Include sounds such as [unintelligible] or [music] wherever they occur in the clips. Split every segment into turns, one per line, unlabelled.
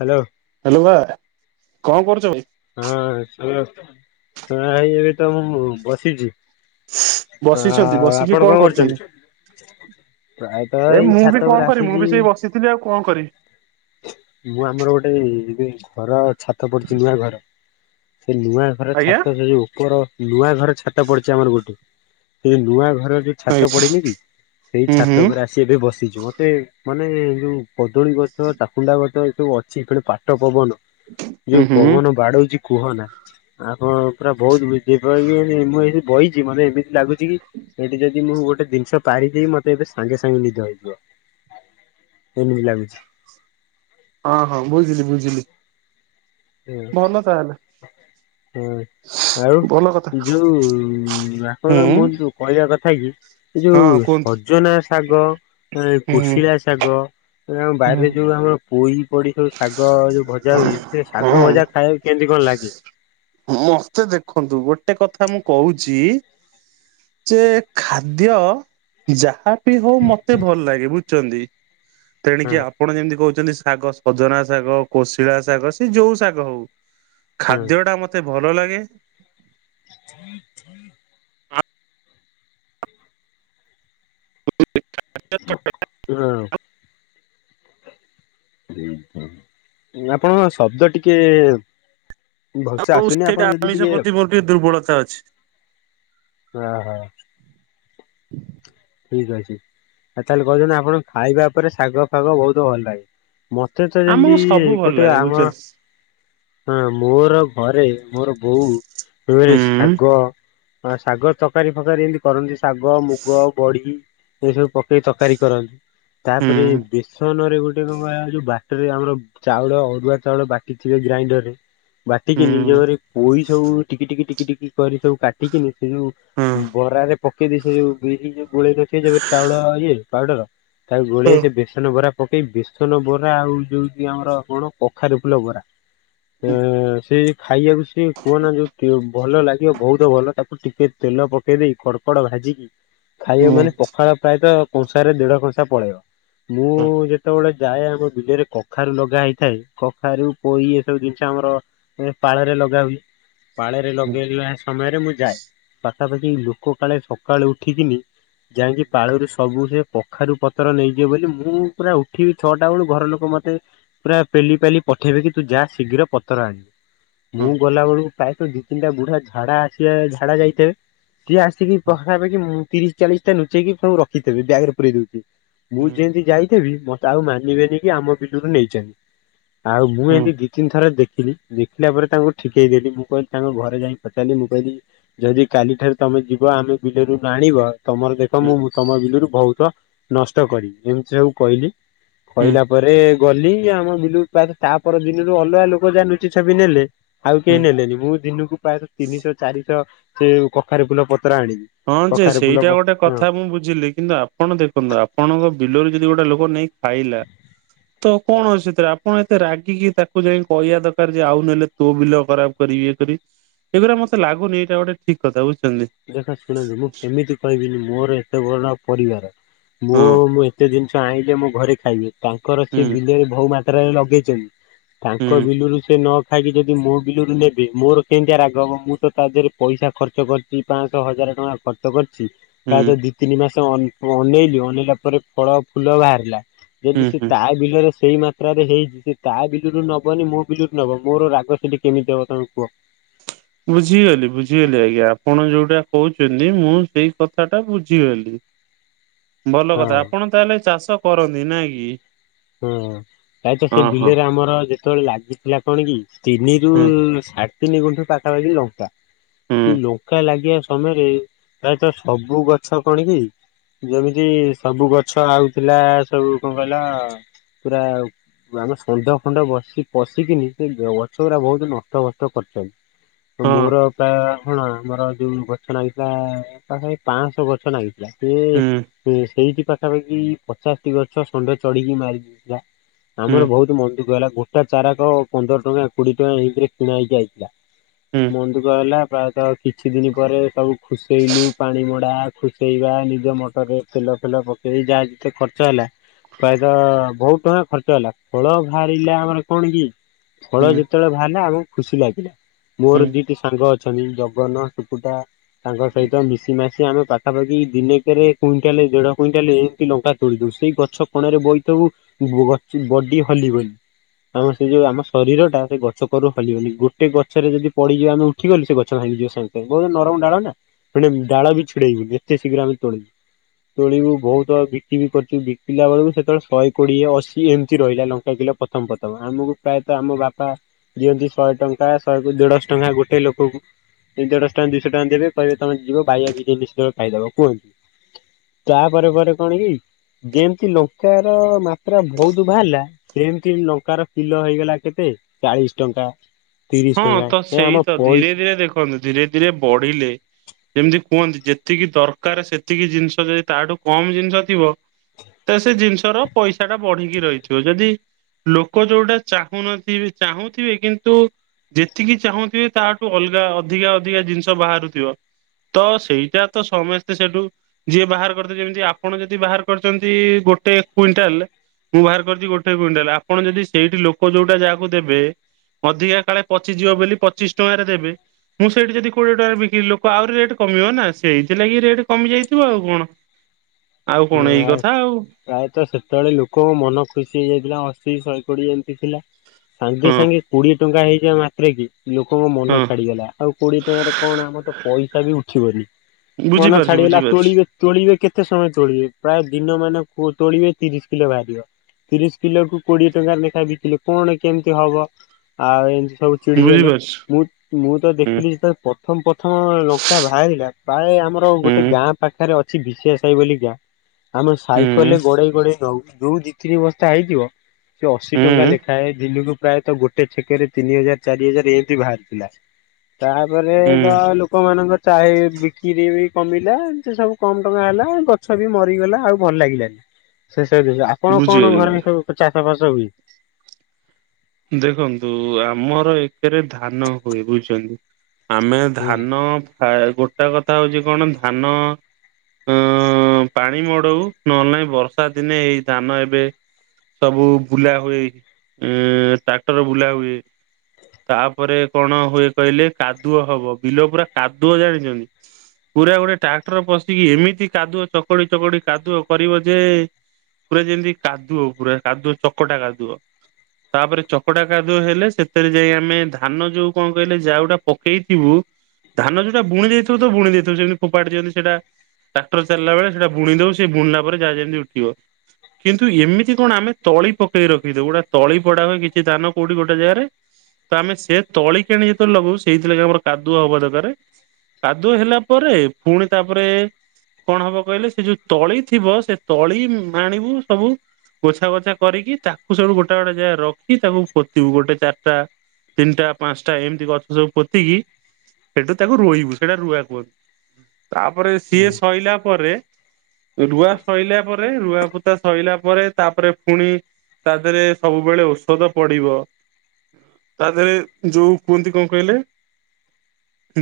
Hello.
Hello ଭା କଣ କରୁଛ ଭାଇ?
ହ [unintelligible] ବସିଛୁ। ହ ଆପଣ କଣ କରୁଛନ୍ତି? ପ୍ରାୟତ ଏଇ ଛାତ ଉପରେ ଆସିଛି।
ଥିଲି ଆଉ କଣ କରିବି?
ମୁଁ ଆମର ଗୋଟେଏଇ ଏବେ ଘର ଛାତ ପଡିୁଛି ନୂଆ ଘର ସେ ନୂଆ ଘରେ
ଆଜ୍ଞା।
ଛାତ ସେ ଯୋଉ ଉପର ନୂଆ ଘରେ ଛାତ ପଡିଛି ଆମର ଗୋଟେ ସେ ନୂଆ ଘର ଯୋଉ ଛାତ ପଡିନି କି ସେଇ
ହୁଁ ହୁଁ
ଛାତ ଉପରେ ଆସି ସେ ଏବେ ବସିଚୁ ମତେ ମାନେ ଯୋଉ କଦଳୀ ଗଛ ତା କୁଣ୍ଡା ଗଛ ଏ ସବୁ ଅଛି ଫୁଣି ପାଟ ପବନ
ହୁଁ
ଯୋଉ
ହୁଁ
ପବନ ବାଡ଼ଉଚି କୁହନା। ଆପଣ ପୁରା ବହୁତ ଭିଜିପାଇଲିଣି ମୁଁ ଏଠି ବଇଚି ମତେ ଏମିତି ଲାଗୁଚି କି ଏଇଠି ଯଦି ମୁଁ ଗୋଟେ ଦିନିଷ ପାରିଦେବି ମତେ ଏବେ ସାଙ୍ଗେ ସାଙ୍ଗେ ନିଦ ହେଇଯିବ। ଏମିତି ଲାଗୁଛି।
ହଁ ହଁ ବୁଝିଲି ବୁଝିଲି। ଭଲ ତାହେଲେ।
ହୁଁ ଆଉ
ଭଲ କଥା।
ଯୋଉ
ହୁଁ
ଆପଣ ମୋ ଯୋ କହିବା କଥା କି ଏ
ହଁ
ଯୋଉ
କୁହନ୍ତୁ
ସଜନା ଶାଗ ଏ
ହୁଁ
କୋଶିଳା ଶାଗ ଏରା ଆମ
ହୁଁ
ବାରିରେ ଯୋଉ ଆମର ପୋଇ ପଡ଼ି ସବୁ ଶାଗ ଯୋଉ ଭଜା ହୁଏ ଏତେ ଶାଗ
ହଁ।
ଭଜା ଖାଇବାକୁ କେମିତି କଣ ଲାଗେ?
ଉଁ ମତେ ଦେଖନ୍ତୁ ଗୋଟେ କଥା ମୁଁ କହୁଚି ଯେ ଖାଦ୍ୟ ଯାହା ବି ହଉ ମତେ ଭଲ ଲାଗେ ବୁଝୁଚନ୍ତି?
ହଁ
ତେଣିକି ଆ ଆପଣ ଯେମିତି କହୁଚନ୍ତି ଶାଗ ସଜନା ଶାଗ କୋଶିଳା ଶାଗ ସେ ଯୋଉ ଶାଗ ହଉ
ହଁ
ଖାଦ୍ୟଟା ମତେ ଭଲ ଲାଗେ।
ଠିକ ିକ [inaudible] ହଁ
[inaudible]
ଆପଣଙ୍କ ଶବ୍ଦ ଟିକେ ଭଲସେ
ହଉ
ଆସୁନି
ସେଇଟା
ଆପଣ ଯଦି
ଆମିଷ
ଟିକେ
ପ୍ରତି ମୋର ଟିକେ ଦୁର୍ବଳତା ଅଛି।
ଠିକ୍ ଅଛି ଆଉ ତାଲେ କହୁଚନ୍ତି ଆପଣ ଖାଇବା ଓପରେ ଶାଗ ଫାଗ ବହୁତ ଭଲ ଲାଗେ। ମତେ ତ
ଆମକୁ
ଯେମିତି
ସବୁ ଭଲ
ଏପଟେ
ଲାଗେ
ଆମର
ବୁଝୁଛନ୍ତି।
ହଁ ମୋର ଘରେ ମୋର ବୋଉ ଟୁଏରେ
ହୁଁ
ଶାଗ ହଁ ଶାଗ ତକାରୀ ଫକାରୀ ଏମିତି କରନ୍ତି ଶାଗ ମୁଗ ପିଗି ଏ ସବୁ ପକେଇ ତକାରୀ କରନ୍ତି।
ହୁଁ
ତାପରେ ବେସନରେ ଗୋ ଏ କଁ କ ଆ ଯୋଉ ବାଟରେ ଆମର ଚାଉଳ ଅରୁଆ ଚାଉଳ ବାଟିଥିବେ ଗ୍ରାଇଣ୍ଡରରେ।
ହୁଁ
ବାଟିକି ନିଜ ଘରେ ପୋଇ ସବୁ ଟିକି ଟିକି ଟିକି ଟିକି କରି ସବୁ କାଟିକିନି ସେ
ହଁ
ଯୋଉ ବରାରେ ପକେଇଦେଇ ସେ ଯୋଉ ବିରି ଯୋଉ ଗୋଳେଇ ନଥିବେ ଯେ ଟଚାଉଳ ଇଏ ପାଉଡ଼ର ତାକୁ
ହଁ
ଗୋଳେଇ ସେ ବେସନ ଭରା ପକେଇ ବେସନ ବରା ଆଉ ଯୋଉ ଆମର କଣ କଖାରୁ ଫୁଲ ବରା। ସେ
ହୁଁ
ସେ ଖାଇଆକୁ ସିଏ କୁହନା ଯୋଉ କି ଭଲ ଲାଗିବ ବୋହୁତ ଭଲ ତାକୁ ଟିକେ ତେଲ ପକେଇ ଦେଇ କଡ଼ କଡ଼ ଭାଜିକି ଖାଇବ
ହୁଁ
ମାନେ ପଖାଳ ପ୍ରାୟତଃ କଂସାରେ ଦେଢ଼ କଂସା ପଳେଇବ ମୁଁ
ହୁଁ
ଯେତୋଳେ ଯାଏ ଆମ ବିଲରେ କଖାରୁ ଲଗା ହେଇଥାଏ କଖାରୁ ପୋଇ ଏ ସବୁ ଜିନିଷ ଆମର ଏ ପାଳରେ ଲାଗାହୁଏ। ପାଳେରେ
ହଁ ହଁ
ଲଗେଇଲା ସମୟରେ ମୁଁ ଯାଏ ପାଖାପାଖି ଲୋକ କାଳେ ସକାଳୁ ଉଠିକିନି ଯାଇଁକି ପାଳରୁ ସବୁ ସେ ପଖାରୁ ପତର ନେଇଯିବ ବୋଲି ମୁଁ ପୁରା ଉଠିବି ଛଅଟା ବେଳୁ ଘର ଲୋକ ମତେ ପୁରା ପେଲି ପାଲି ପଠେଇବେ କି ତୁ ଯା ଶୀଘ୍ର ପତର ଆଣିବୁ। ମୁଁ ଗଲା ବଳୁ ପ୍ରାୟତଃ ଦି ତିନିଟା ବୁଢ଼ା ଝାଡ଼ା ଆସିବା ଝାଡ଼ା ଯାଇଥେବେ। ସିଏ ଆସିକି ପଖାପାଖି ମୁଁ ତିରିଶ ଚାଳିଶଟା ନୁଚେଇକି ସବୁ ରଖିଥିବେ ବ୍ୟାଗ୍ ରେ ପୁରେଇ ଦଉଚି। ମୁଁ
ହୁଁ
ଯେଇଁତି ଯାଇଥିବି ମତେ ଆଉ ମାନିବେନି କି ଆମ ବିଲୁରୁ ନେଇଚନ୍ତି। ଆଉ ମୁଁ
ହୁଁ
ଏନ୍ତି ଦି ତିନି ଥର ଦେଖିଲି। ଦେଖିଲା ପରେ ତାଙ୍କୁ ଠିକେଇଦେଲି ମୁଁ କହିଲି ତାଙ୍କ ଘରେ ଯାଇଁ ପଚାରିଲି ମୁଁ କହିଲି ଯଦି କାଲି ଠାରୁ ତମେ ଯିବ ଆମେ ବିଲରୁ ନଆଁ ଣିବ ତମର ଦେଖ
ହୁଁ
ମୁଁ ତମ ବିଲରୁ ଭଉତ ନଷ୍ଟ କରିବି ଏମିତି ସବୁ କହିଲି। କହିଲା
ହୁଁ।
ପରେ ଗଲି ଆମ ବିଲୁ ତାପର ଦିନରୁ ଅଲଗା ଲୋକ ଯା ଲୁଚି ଛପି ନେଲେ ଆଉ କେହି ନେଲେନି ମୁଁ ଦିନକୁ ପ୍ରାୟଃ ତିନିଶହ ଚାରିଶହ ସେ ଯୋଉ କଖାରୁ ଫୁଲ ପତ୍ର ଆଣିବି
ହଁ ଯେ
କଖାରୁ ଫୁଲ
ସେଇଟା
ପ
ଗୋଟେ
ହଁ
କଥା ମୁଁ ବୁଝିଲି କିନ୍ତୁ ଆପଣ ଦେଖନ୍ତୁ ଆପଣଙ୍କ ବିଲରୁ ଯଦି ଗୋଟେ ଲୋକ ନେଇ ଖାଇଲା ତ କଣ ଅସୁବିଧା ଆପଣ ଏତେ ରାଗିକି ତାକୁ ଯାଇ କହିବା ଦରକାର ଯେ ଆଉ ନେଲେ ତୋ ବିଲ ଖରାପ କରିବି ଇଏ କରିବି ଏଗୁରା ମତେ ଲାଗୁନି ଏଇଟା ଗୋଟେ ଠିକ କଥା ବୁଝୁଛନ୍ତି
ଦେଖ ଶୁଣନ୍ତୁ ମୁଁ କେମିତି କହିବିନି ମୋର ଏତେ ବଡ ପରିବାର ମୋ
ହୁଁ
ମୁଁ ଏତେ ଜିନିଷ ଆଣିଲେ ମୁଁ ଘରେ ଖାଇବି ତାଙ୍କର
ହୁଁ
ସେ ବିଲରେ ବହୁ ମାତ୍ରାରେ ଲଗେଇଛନ୍ତି ତାଙ୍କ
ହୁଁ
ବିଲୁରୁ ସେ ନ ଖାଇକି ଯଦି ମୋ ବିଲରୁ ନେବେ ମୋର କେମିତିଆ ରାଗହବ ମୁଁ ତ ତା ଦେହରେ ପଇସା ଖର୍ଚ୍ଚ କରିି ଚି ପାଞ୍ଚଶହ ହଜାର ଟଙ୍କା ଖର୍ଚ୍ଚ କରିଛି
ହୁଁ
ପ୍ରାୟତଃ ଦ ତିନି ମାସ ଅନେ ଅନେଇଲି, ଅନେଇଲା ପରେ ଫଳ ଫୁଲ ବାହାରିଲା
ହୁଁ
ଯଦି ସେ
ହୁଁ।
ତା ବିଲରେ ସେଇ ମାତ୍ରାରେ ହେଇଛି, ସେ ତା ବିଲରୁ ନବନି ମୋ ବିଲୁରୁ ନବ ମୋର ରାଗ ସେଠି କେମିତି ହବ ତମେ କୁହ
ବୁଝିଗଲି ବୁଝିଗଲି ଆଜ୍ଞା ଆପଣ ଯୋଉଟା କହୁଛନ୍ତି ମୁଁ ସେଇ କଥା ଟା ବୁଝିଗଲି। ଭଲ
ହଁ।
କଥା ଆପଣ ତାହେଲେ ଚାଷ କରନ୍ତି ନାଁ କି?
ହଁ! ପ୍ରାୟତଃ, ସେ
ହଁ ହଁ
ବିଲରେ ଆମର ଯେତେବେଳେ ଲାଗିଥିଲା କଣ କି ତିନିରୁ
ହୁଁ
ସା ତିନି ଗୁଣ୍ଠୁ ପାଖାପାଖି ଲଙ୍କା
ହୁଁ
ସେ ଲଙ୍କା ଲାଗିବା ତମେରେ ପ୍ରାୟତଃ ସବୁ ଗଛ କଣ କି ଯେମିତି ସବୁ ଗଛ ଆଉଥିଲା, ସବୁ କଣ କହିଲ ପୁରା ଆମ ଷେଣ୍ଢ ଫେଣ୍ଡ ବସି ପଶିକିନି ସେ ଗଛ ଗୁଡା ବହୁତ ନଷ୍ଟ ଫଷ୍ଟ କରିଛନ୍ତି। ତ
ହଁ
ମୋର ପ୍ରାୟ ହଣ ଆମର ଯୋଉ ଗଛ ନାଗିଥିଲା ପାଖା ପାଖି ପାଞ୍ଚଶହ ଗଛ ଲାଗିଥିଲା। ସେ
ହୁଁ
ହୁ ସେଇଠି ପାଖାପାଖି ପଚାଶଟି ଗଛ ଷେଣ୍ଢ ଚଢିକି ମାରି ଦେଇଥିଲା। ଆମର
ହୁଁ
ବହୁତ ମନ ଦୁଃଖ ହେଲା ଗୋଟା ଚାରାକ ପନ୍ଦର ଟଙ୍କା କୋଡିଏ ଟଙ୍କା ଏମିତିରେ କିଣା ହେଇକି ଆଇଥିଲା।
ହୁଁ
ମନଦୁଃଖ ହେଲା, ପ୍ରାୟତଃ କିଛି ଦିନି ପରେ ସବୁ ଖୁସେଇଲୁ ପାଣି ମଡ଼ା ହେଲା। ଖୁସେଇବା, ନିଜ ମଟରରେ ତେଲ ଫେଲ ପକେଇ ଯାହା ଯେତେ ଖର୍ଚ୍ଚ ହେଲା ପ୍ରାୟତଃ ବହୁତ ଟଙ୍କା ଖର୍ଚ୍ଚ ହେଲା, ଫଳ ବାହାରିଲା ଆମର କଣ କି ଫଳ
ହୁଁ
ଯେତେବେଳେ ବାହାରିଲା ଆମକୁ ଖୁସି ଲାଗିଲା।
ହୁଁ
ମୋର ଦି ଟା ସାଙ୍ଗ ଅଛନ୍ତି, ଜଗନ, ଶୁକୁଟା ତାଙ୍କ ସହିତ ମିଶି ମାଶି ଆମେ ପାଖାପାଖି ଦିନେକରେ କୁଇଣ୍ଟାଲ, ଦେଢ କୁଇଣ୍ଟାଲ ଏମିତି ଲଙ୍କା ତୋଳି ଦଉଚୁ ସେଇ ଗଛ କଣରେ ବଇଥିବୁ ବୁ -ବଡି ହଲିବନି। ଆମ ସେ ଯୋଉ ଆମ ଶରୀର ଟା ସେ ଗଛ କଡରୁ ହଲିବନି, ଗୋଟେ ଗଛରେ ଯଦି ପଡିଯିବ ଆମେ [unintelligible] ସେ ଗଛ ଭାଙ୍ଗି ଯିବ ସାଙ୍ଗେ ବହୁତ ନରମ ଡାଳ ନା, ପୁଣି ଡାଳ ବି ଛିଡ଼େଇବିନି ଏତେ ଶୀଘ୍ର ଆମେ ତୋଳି ବୁ। ତୋଳିବୁ ବହୁତ ବିକ୍ରିବି କରୁଛୁ ବିକିଲା ବେଳକୁ ସେତେବେଲ କୋଡିଏ, ଅଶି, ଏମିତି ରହିଲା ଲଙ୍କା କିଲୋ ପ୍ରଥମ ପ୍ରଥମ ଆମକୁ ପ୍ରାୟତଃ ଆମ ବାପା ଦିଅନ୍ତି, ଶହେ ଟଙ୍କା, ଶହେ କ ଦେଢଶହ ଟଙ୍କା ଗୋଟେ ଲୋକକୁ। ସେଇ ଦେଢ଼ଶହ ଟଙ୍କା, ଦୁଇଶହ ଟଙ୍କା ଦେବେ କହିବେ ତୁମେ ଯିବ ବାୟା ବିରିଆନି ସେତେବେଳ ଖାଇଦବ କୁହନ୍ତି। ତା ପରେ ପରେ କଣ କି ଯେମିତି ଲଙ୍କାର ମାତ୍ରା ବହୁତ ବାହାରିଲା, ସେମିତି ଲଙ୍କାର ପିଲ ହେଇଗଲା କେତେ, ଚାଳିଶ ଟଙ୍କା ତିରିଶ
ହଁ
ଟଙ୍କା
ତ!
ଏ
ସେଇ
ଆମ
ତ ଧୀରେ
ପଇସା
ଧୀରେ ଦେଖନ୍ତୁ ଧୀରେ ଧୀରେ ବଢିଲେ, ଯେମିତି କୁହନ୍ତି ଯେତିକି ଦରକାର ସେତିକି ଜିନିଷ ଯଦି ତାଠୁ କମ ଜିନିଷ ଥିବ, ତ ସେ ଜିନିଷର ପଇସା ଟା ବଢିକି ରହିଥିବ। ଯଦି ଲୋକ ଯୋଉଟା ଚାହୁଁନଥିବେ, ଚାହୁଁଥିବେ କିନ୍ତୁ ଯେତିକି ଚାହୁଁଥିବେ ତାହାଠୁ ଅଲଗା ଅଧିକା ଅଧିକା ଜିନିଷ ବାହାରୁଥିବ। ତ ସେଇଟା ତ ସମେସ୍ତେ ସେଟୁ ଯିଏ ବାହାର କରିଥିବ ଯେମିତି ଆପଣ ଯଦି ବାହାର କରିଚନ୍ତି ଗୋଟେ କୁଇଣ୍ଟାଲ ମୁଁ ବାହାର କରିଚି ଗୋଟେ କୁଇଣ୍ଟାଲ ଆପଣ ଯଦି ସେଇଠି ଲୋକ ଯୋଉଟା ଯାହାକୁ ଦେବେ ଅଧିକା କାଳେ ପଚି ଯିବ ବୋଲି ପଚିଶ ଟଙ୍କାରେ ଦେବେ ମୁଁ ସେଇଠି ଯଦି କୋଡିଏ ଟଙ୍କାରେ ବିକିଲି ଲୋକ ଆଉରି ରେଟ୍ କମିବ ନା ସେଇଥିଲାଗି ରେଟ୍ କମି ଯାଇଥିବ ଆଉ କଣ। ଆଉ କଣ ଏଇ କଥା ଆଉ।
ପ୍ରାୟତଃ ସେତେବେଳେ ଲୋକଙ୍କ ମନ ଖୁସି ହେଇଯାଇଥିଲା ଅଶି ଶହେ କୋଡିଏ ଏମିତି ଥିଲା। ସାଙ୍ଗେ
ହଁ
ସାଙ୍ଗେ କୋଡିଏ ଟଙ୍କା ହେଇଯିବା ମାତ୍ରେକେ ଲୋକଙ୍କ ମନ
ହଁ।
ଛାଡିଗଲା ଆଉ କୋଡିଏ ଟଙ୍କାରେ କଣ ଆମର ତ ପଇସା ବି ଉଠିବନି। ମନ
ବୁଝିପାରୁଛି
ଛାଡ଼ିଗଲା ଆଉ ତୋଳିବେ
ବୁଝିପାରୁଛି
ତୋଳିବେ କେତେ ସମୟ? ତୋଳିବେ ପ୍ରାୟ ଦିନ ମାନ କୋ ତୋଳିବେ ତିରିଶି କିଲେ ବାହାରିବ। ତିରିଶ କିଲକୁ କୋଡିଏ ଟଙ୍କା ରେ ନେଖାଏ ବିକିଲେ କଣ କେମିତି ହବ ଆଉ ଏମତି ସବୁ ଚିଡ଼ିଗଲେ
ବୁଝିପାରୁଛି
ମୁଁ ମୁଁ ତ
ହୁଁ
ଦେଖିଲି ଯେତେବେଳେ ପ୍ରଥମ ପ୍ରଥମ ଲଙ୍କା ବାହାରିଲା ପ୍ରାୟେ ଆମର ଗୋଟେ
ହୁଁ
ଗାଁ ପାଖେରେ ଅଛି ବିଷିଆ ସାହି ବୋଲି ଗାଁ ଆମେ
ହୁଁ
ସାଇକଲ୍ ରେ ଗଡେଇ ଗଡେଇ ନଉ ଯୋଉ ଦି ତିନି ବସ୍ତା ହେଇଯିବ ସେ ଅଶି ଟଙ୍କା
ହୁଁ
ଲେଖାଏ ଦିନକୁ ପ୍ରାୟତଃ ଗୋ ଗୋଟେ ଛେକେରେ ତିନି ହଜାର ଚାରି ହଜାର ଏମତି ବାହାରିଥିଲା ତାପରେ ତ
ହୁଁ
ଲୋ କମାନଙ୍କ ଚାହି ବିକ୍ରି ବି କମିଲା ସେ ସବୁ କମ ଟଙ୍କା ହେଲା ଗ ଛ ବି ମରିଗଲା ଆଉ ଭଲ ଲାଗିଲାନି ଶେଷରେ ଆପଣ କଣ
ବୁଝିଗଲି
ଘରେ
ବୁଝିଗଲି
ସବୁ ଚାଷ ବାସ ହୁଏ?
ଦେଖନ୍ତୁ ଆମର ଏକେରେ ଧାନ ହୁଏ ରୁଇଁଚନ୍ତି। ଆମେ
ହୁଁ
ଧାନ ଫା ଗୋଟା କଥା ହଉଚି କଣ ଧାନ ଅ ପାଣି ମଡଉ ନହେଲେ ନାଇଁ ବର୍ଷା ଦିନେ ଏଇ ଧାନ ଏବେ ସବୁ ବୁଲା ହୁଏ ଏଁ ଟ୍ରାକ୍ଟର ବୁଲା ହୁଏ। ତାପରେ କଣ ହୁଏ କହିଲେ କାଦୁଅ ହବ ବିଲ ପୁରା କାଦୁଅ ଜାଣିଚନ୍ତି? ପୁରା ଗୋଟେ ଟ୍ରାକ୍ଟର ପଶିକି ଏମିତି କାଦୁଅ ଚକଡି ଚକଡି କାଦୁଅ କରିବ ଯେ ପୁରା ଯେମତି କାଦୁଅ ପୁରା କାଦୁଅ ଚକଟା କାଦୁଅ ତାପରେ ଚକଟା କାଦୁଅ ହେଲେ ସେଥେରେ ଯାଇ ଆମେ ଧାନ ଯୋଉ କଣ କହିଲେ ଯାଉଟା ପକେଇଥିବୁ ଧାନ ଯୋଉଟା ବୁଣି ଦେଇଥବୁ ତ ବୁଣି ଦେଇଥବୁ ସେମତି ଫୋପାଡ଼ି ଦିଅନ୍ତି ସେଟା ଟ୍ରାକ୍ଟର ଚାଲିଲା ବେଳେ ସେଟା ବୁଣି ଦଉ ସେ ବୁଣିଲା ପରେ ଯାହା ଯେମତି ଉଠିବ। କିନ୍ତୁ ଏମିତି କଣ ଆମେ ତଳି ପକେଇ ରଖି ଦଉ ଗୁଟା ତଳି ପଡା ହୁଏ କି ଏ ଧାନ କୋଉଠି ଗୋଟେ ଜାଗାରେ। ତ ଆମେ ସେ ତଳିକି ଆଣି ଯେତେବେଳେ ଲଗଉ ସେଇଥିଲାଗି ଆମର କାଦୁଆ ହବା ଦକାରେ। କାଦୁଅ ହେଲା ପରେ ପୁଣି ତାପରେ କଣ ହବ କହିଲେ ସେ ଯୋଉ ତଳି ଥିବ ସେ ତଳି ଉଁ ଆଣିବୁ ସବୁ ଗୋଛା ଗୋଛା କରିକି ତାକୁ ସବୁ ଗୋଟା ଗୋଟା ଜାଗାରେ ର କି ତାକୁ ପୋତିିବୁ ଗୋଟେ ଚାରଟା ତିନିଟା ପାଞ୍ଚଟା ଏମତି ଗଛ ସବୁ ପୋତିକି ସେଠୁ ତାକୁ ରୁଇବୁ ସେଇଟା ରୁଆ କୁହନ୍ତି ତାପରେ ସିଏ ସଇଲା ପରେ ରୁଆ ସଇଲା ପରେ ରୁଆ ପୋତା ସଇଲା ପରେ ତାପରେ ପୁଣି ତା ଧେରେ ସବୁବେଳେ ଓଷ ଦ ପଡିବ ତା ଧେରେ ଯୋଉ କୁହନ୍ତି କଣ କହିଲେ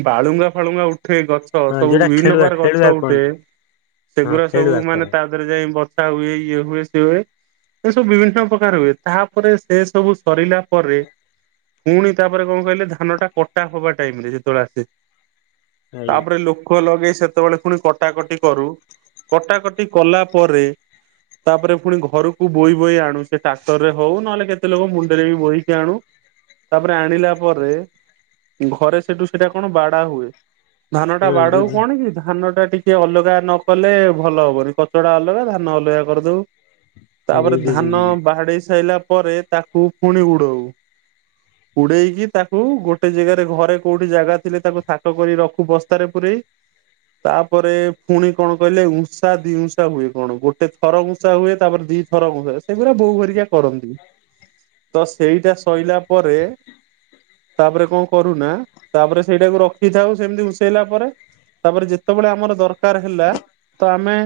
ବାଳୁଙ୍ଗା ଫାଳୁଙ୍ଗା ଉଠେ ଗ ଛ
ହଁ
ସବୁ
ଯୋଉଟା
ବିଭିନ୍ନ
ଖେଳୁଆ
ପ୍ରକାର
ଖେଳୁଆ
ଗଛ ଉଠେ
କୁହନ୍ତି ହଁ
ସେଗୁରା ସବୁ
ଖେଳୁଆ
ମାନେ
କର।
ତା ଧେରେ ଯାଇ ବଛା ହୁଏ ଇଏ ହୁଏ ସିଏ ହୁଏ ଏସବୁ ବିଭିନ୍ନ ପ୍ରକାର ହୁଏ ତାପରେ ଏସବୁ ସରିଲା ପରେ ଫୁଣି ତାପରେ କଣ କହିଲେ ଧାନଟା କଟା ହବା ଟାଇମରେ ଯେତେବେଳେ ଆସେ।
ଆଜ୍ଞା
ତାପରେ ଲୋ କ ଲଗେଇ ସେତେବେଳେ ପୁଣି କଟାକଟି କରୁ। କଟାକଟି କଲାପରେ ତାପରେ ପୁଣି ଘରକୁ ବୋଇ ବୋଇ ଆଣୁ। ସେ ଟ୍ରାକ୍ଟରରେ ହଉ ନହେଲେ କେ କେତେ ଲୋକ ମୁଣ୍ଡରେ ବି ବୋହିକି ଆଣୁ। ତାପରେ ଆଣିଲା ପରେ ଘରେ ସେଠୁ ସେଟା କଣ ବାଡା ହୁଏ। ଧାନଟା
ହଁ
ବାଡଉ
ବୁଝି
କଣ କି ଧାନଟା ଟି କେ ଅଲଗା ନକଲେ ଭଲ ହବନି। କଚଡ଼ା ଅଲଗା ଧାନ ଅଲଗା କରିଦଉ। ତାପରେ
ବୁଝିଲି
ଧାନ
ବୁଝିଲି।
ବାଡେଇ ସାଇଲା ପରେ ତାକୁ ପୁଣି ଉଡଉ। ଉଡେଇକି ତାକୁ ଗୋଟେ ଜେଗାରେ ଘରେ କୋଉଠି ଜାଗା ଥିଲେ ତାକୁ ଥାକ କରି ରଖୁ ବସ୍ତାରେ ପୁରେଇ। ତାପରେ ଫୁଣି କଣ କହିଲେ ଉଁଷା ଦି ଉଁଷା ହୁଏ କଣ ଗୋଟେ ଥର ଉଁଷା ହୁଏ ତାପରେ ଦି ଗରମ୍ ହୁଏ ସେଗୁଡ଼ା ବୋଉ ଭରିକା କରନ୍ତି। ତ ସେଇଟା ସଇଲା ପରେ ତାପରେ କଣ କରୁନା ତାପରେ ସେଇଟାକୁ ରଖିଥାଉ ସେମିତି ଉଁସେଇଲା ପରେ। ତାପରେ ଯେତେବେଳେ ଆମର ଦରକାର ହେଲା ତ ଆମେ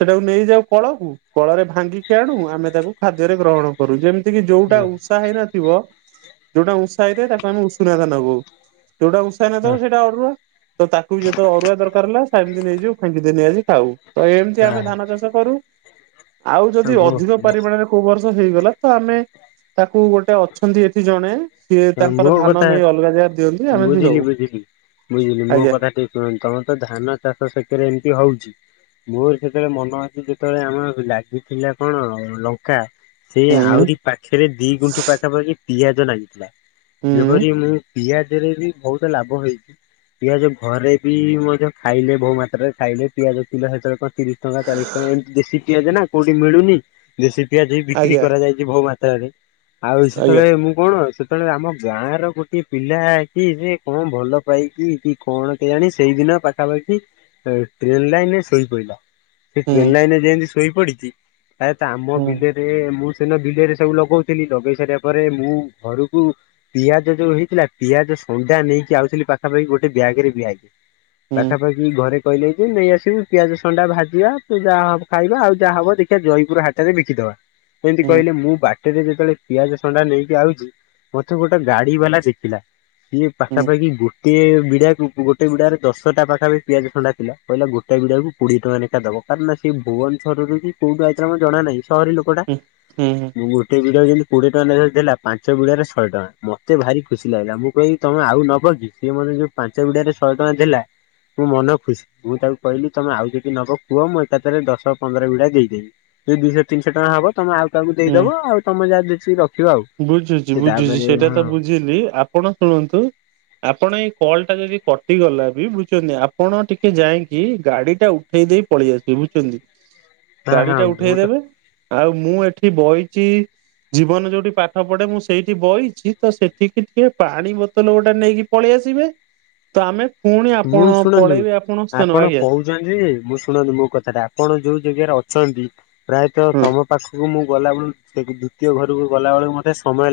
ସେଟାକୁ ନେଇଯାଉ କଳ କଳରେ ଭାଙ୍ଗିକି ଆଣୁ ଆମେ ତାକୁ ଖାଦ୍ୟରେ ଗ୍ରହଣ କରୁ ଯେମି ଯୋଉଟା ଉଁଷା ହେଇନଥିବ ଯୋଉଟା ଉଷା ହେଇଥଏ ତାକୁ ଆମେ ଉଷୁନା ଧାନ କହୁ। ଯୋଉଟା ଉଁସା ହେଉନଥବ ସେଇଟା ଅରୁଆ। ତ ତାକୁ ବି ଯେତେବେଳେ ଅରୁଆ ଦରକାର ହେଲା ସେମିତି ନେଇଯିବୁ ଫେଣ୍ଟିଦେଇ ନେଇଆସିକି ଖାଉ। ତ ଏମିତି ଆମେ ଧାନ ଚାଷ କରୁ। ଆଉ ଯଦି
ମୋ ମୋ
ଅଧିକ ପାରିମାଣରେ କୋଉ ବର୍ଷ ହେଇଗଲା ତ ଆମେ ତାକୁ ଗୋଟେ ଅଛନ୍ତି ଏଠି ଜଣେ ସିଏ ତାଙ୍କର
ମୋ
ଧାନ
କଥା
ନେଇ ଅଲଗା ଜାଗରେ ଦିଅନ୍ତି ଆମେ ବି
ବୁଝିଲି
ଦଉ ଆଜ୍ଞା।
ଉଁ ତମେ ତ ଧାନ ଚାଷ ସେଥେରେ ଏମିତି ହଉଛି ମୋର ସେତେବେଳେ ମନ ଅଛି ଯେତେବେଳେ ଆମର ଲାଗିଥିଲା କଣ ଲଙ୍କା ସେ
ହୁଁ
ଆହୁରି ପାଖରେ ଦି ଫୁଟ ପାଖାପାଖି ପିଆଜ ଲାଗିଥାଏ।
ହୁଁ
ଯେପରି ମୁଁ ପିଆଜ ରେ ବି ବହୁତ ଲାଭ ହେଇଚି। ପିଆଜ ଘରେ ବି ମଧ୍ୟ ଖାଇଲେ ବହୁ ମାତ୍ରାରେ ଖାଇଲେ ପିଆଜ କିଲ ସେତେବେଳେ କଣ ତିରିଶ ଟଙ୍କା ଚାଳିଶ ଟଙ୍କା ଏମିତି ଦେଶୀ ପିଆଜ ନା କୋଉଠି ମିଳୁନି ଦେଶୀ ପିଆଜ ବି ବିକ୍ରି
ଆଜ୍ଞା
କରାଯାଇ ବୋହୁ ମାତ୍ରାରେ ଆଉ
ଆଜ୍ଞା
ସେତେବେଳେ ମୁଁ କଣ ସେ ତେଳେ ଆମ ଗାଁ ର ଗୋଟିଏ ପିଲା କି ସେ କଣ ଭଲ ପାଇକି କି କଣ କେଜାଣି ସେଇଦିନ ପାଖାପାଖି ଟ୍ରେନ ଲାଇନରେ ଶୋଇ ପଡ଼ିଲା। ସେ
ହୁଁ
ଟ୍ରେନ୍ ଲାଇନ ରେ ଯେମତି ଶୋଇ ପଡିଛି ପ୍ରାୟତ ଆମ
ହୁଁ
ବିଲରେ ମୁଁ ଦିନ ବିଲରେ ସବୁ ଲଗଉଥିଲି ଲଗେଇ ସାରିବା ପରେ ମୁଁ ଘରକୁ କୁ ପିଆଜ ଯୋଉ ହେଇଥିଲା ପିଆଜ ସଣ୍ଡା ନେଇକି ଆଉଥିଲି ପାଖାପାଖି ଗୋଟେ ବ୍ୟାଗ୍ ରେ ବ୍ୟାଗ
ହୁଁ
ପାଖାପାଖି ଘରେ କହିଲେ ଯେ ନେଇ ଆସିବୁ। ପିଆଜ ସଣ୍ଡା ଭାଜିବା ଯାଆ ହବ ଖାଇବା ଆଉ ଯାହା ହବ ଦେଖିବା ଜୟପୁର ହାଟରେ ବିକିଦବା। ଏମିତି
ହୁଁ
କଇଲେ ମୁଁ ବାଟରେ ଯେତେବେଳେ ପିଆଜ ସଣ୍ଡା ନେଇକି ଆଉଚ଼ି ମତେ ଗୋଟେ ଗାଡି ବାଲା ଦେଖିଲା ସିଏ
ହୁଁ
ପାଖାପାଖି ଗୋଟେ ବିଡାକୁ ଗୋ ଗୋଟେ ବିଡ଼ାରେ ଦଶଟା ପାଖା ପାଖି ପିଆଜ ଥଣ୍ଡା ଥିଲା ପହିଲା ଗୋଟେ ବିଡ଼ାକୁ କୋଡିଏ ଟଙ୍କା ଲେଖା ଦବ କାରଣ ସେ ଭୁବନସରରୁ ବି କୋଉଟୁ ଆଇଥିଲା ମତେ ଜଣା ନାଇ ସହରୀ ଲୋକଟା
ହୁଁ ହୁଁ ହୁଁ
ମୁଁ ଗୋଟେ ବିଡ଼ା ଯେମତି କୋଡିଏ ଟଙ୍କା ନେକା ଦେଲା ପାଞ୍ଚ ବିଡ଼ାରେ ଶହେ ଟଙ୍କା ମତେ ଭାରି ଖୁସି ଲାଗିଲା ମୁଁ କଇଲି ତମେ ଆଉ ନବ କି ସିଏ ମତେ ଯୋଉ ପାଞ୍ଚ ବିଡାର ଶହେ ଟଙ୍କା ଦେଲା ମୋ ମନ ଖୁସ୍ ମୁଁ ତାକୁ କଇଲି ତମେ ଆଉ ଯଦି ନବ କୁଅ ମୁଁ ଏକାଥରେ ଦଶ ପନ୍ଦର ବିଡ଼ ଦେଇଦେବି ଯେ ଦୁଶହ ତିନିଶହ ଟଙ୍କା ହବ ତମେ ଆଉ ତାକୁ
ହୁଁ
ଦେଇଦବ ଆଉ ତମେ ଯାହା ବେଶି ରଖିବ ଆଉ
ବୁଝୁଛି
ସେ
ବୁଝୁଛି
ତାପରେ
ସେଇଟା
ହଁ
ତ ବୁଝେନି ଆପଣ ଶୁଣନ୍ତୁ ଆପଣ ଏଇ କଲ୍ ଟା ଯଦି କଟିଗଲା ବି ବୁଝୁଛନ୍ତି ଆପଣ ଟିକେ ଯାଇକି ଗାଡି ଟା ଉଠେଇ ଦେଇ ପଳେଇ ଆସିବେ ବୁଝି ପାରୁଚ଼ନ୍ତି।
ହଁ
ଗାଡି
ହଁ
ଟା
ମୁଁ ତ
ଉଠେଇଦେବେ ଆଉ ମୁଁ ଏଠି ବଇଚି ଜୀବନ ଯୋଉଠି ପାଠ ପଢେ ମୁଁ ସେଇଠି ବଇଚି ତ ସେଠିକି ଟିକିଏ ପାଣି ବୋତଲ ଗୋଟେ ନେଇକି ପଳେଇ ଆସିବେ। ତ ଆମେ ପୁଣି ଆପଣ ପଳେଇବେ ଆପଣ ସ୍ଥାନ ଆଜ୍ଞା।
ଝୁଆନ୍ତି ମୁଁ ଶୁଣନ୍ତୁ ମୋ କଥାଟା ଆପଣ ଯୋଉ ଜେଗାରେ ଅଛନ୍ତି। ପ୍ରାୟତଃ
ହଁ।
ତମ ପାଖକୁ ମୁଁ ଗଲାବୁଳୁ ସେ ଦ୍ୱତୀୟ ଘରକୁ ଗଲାବୁଳୁକୁ ମତେ ସମୟ ଲାଗ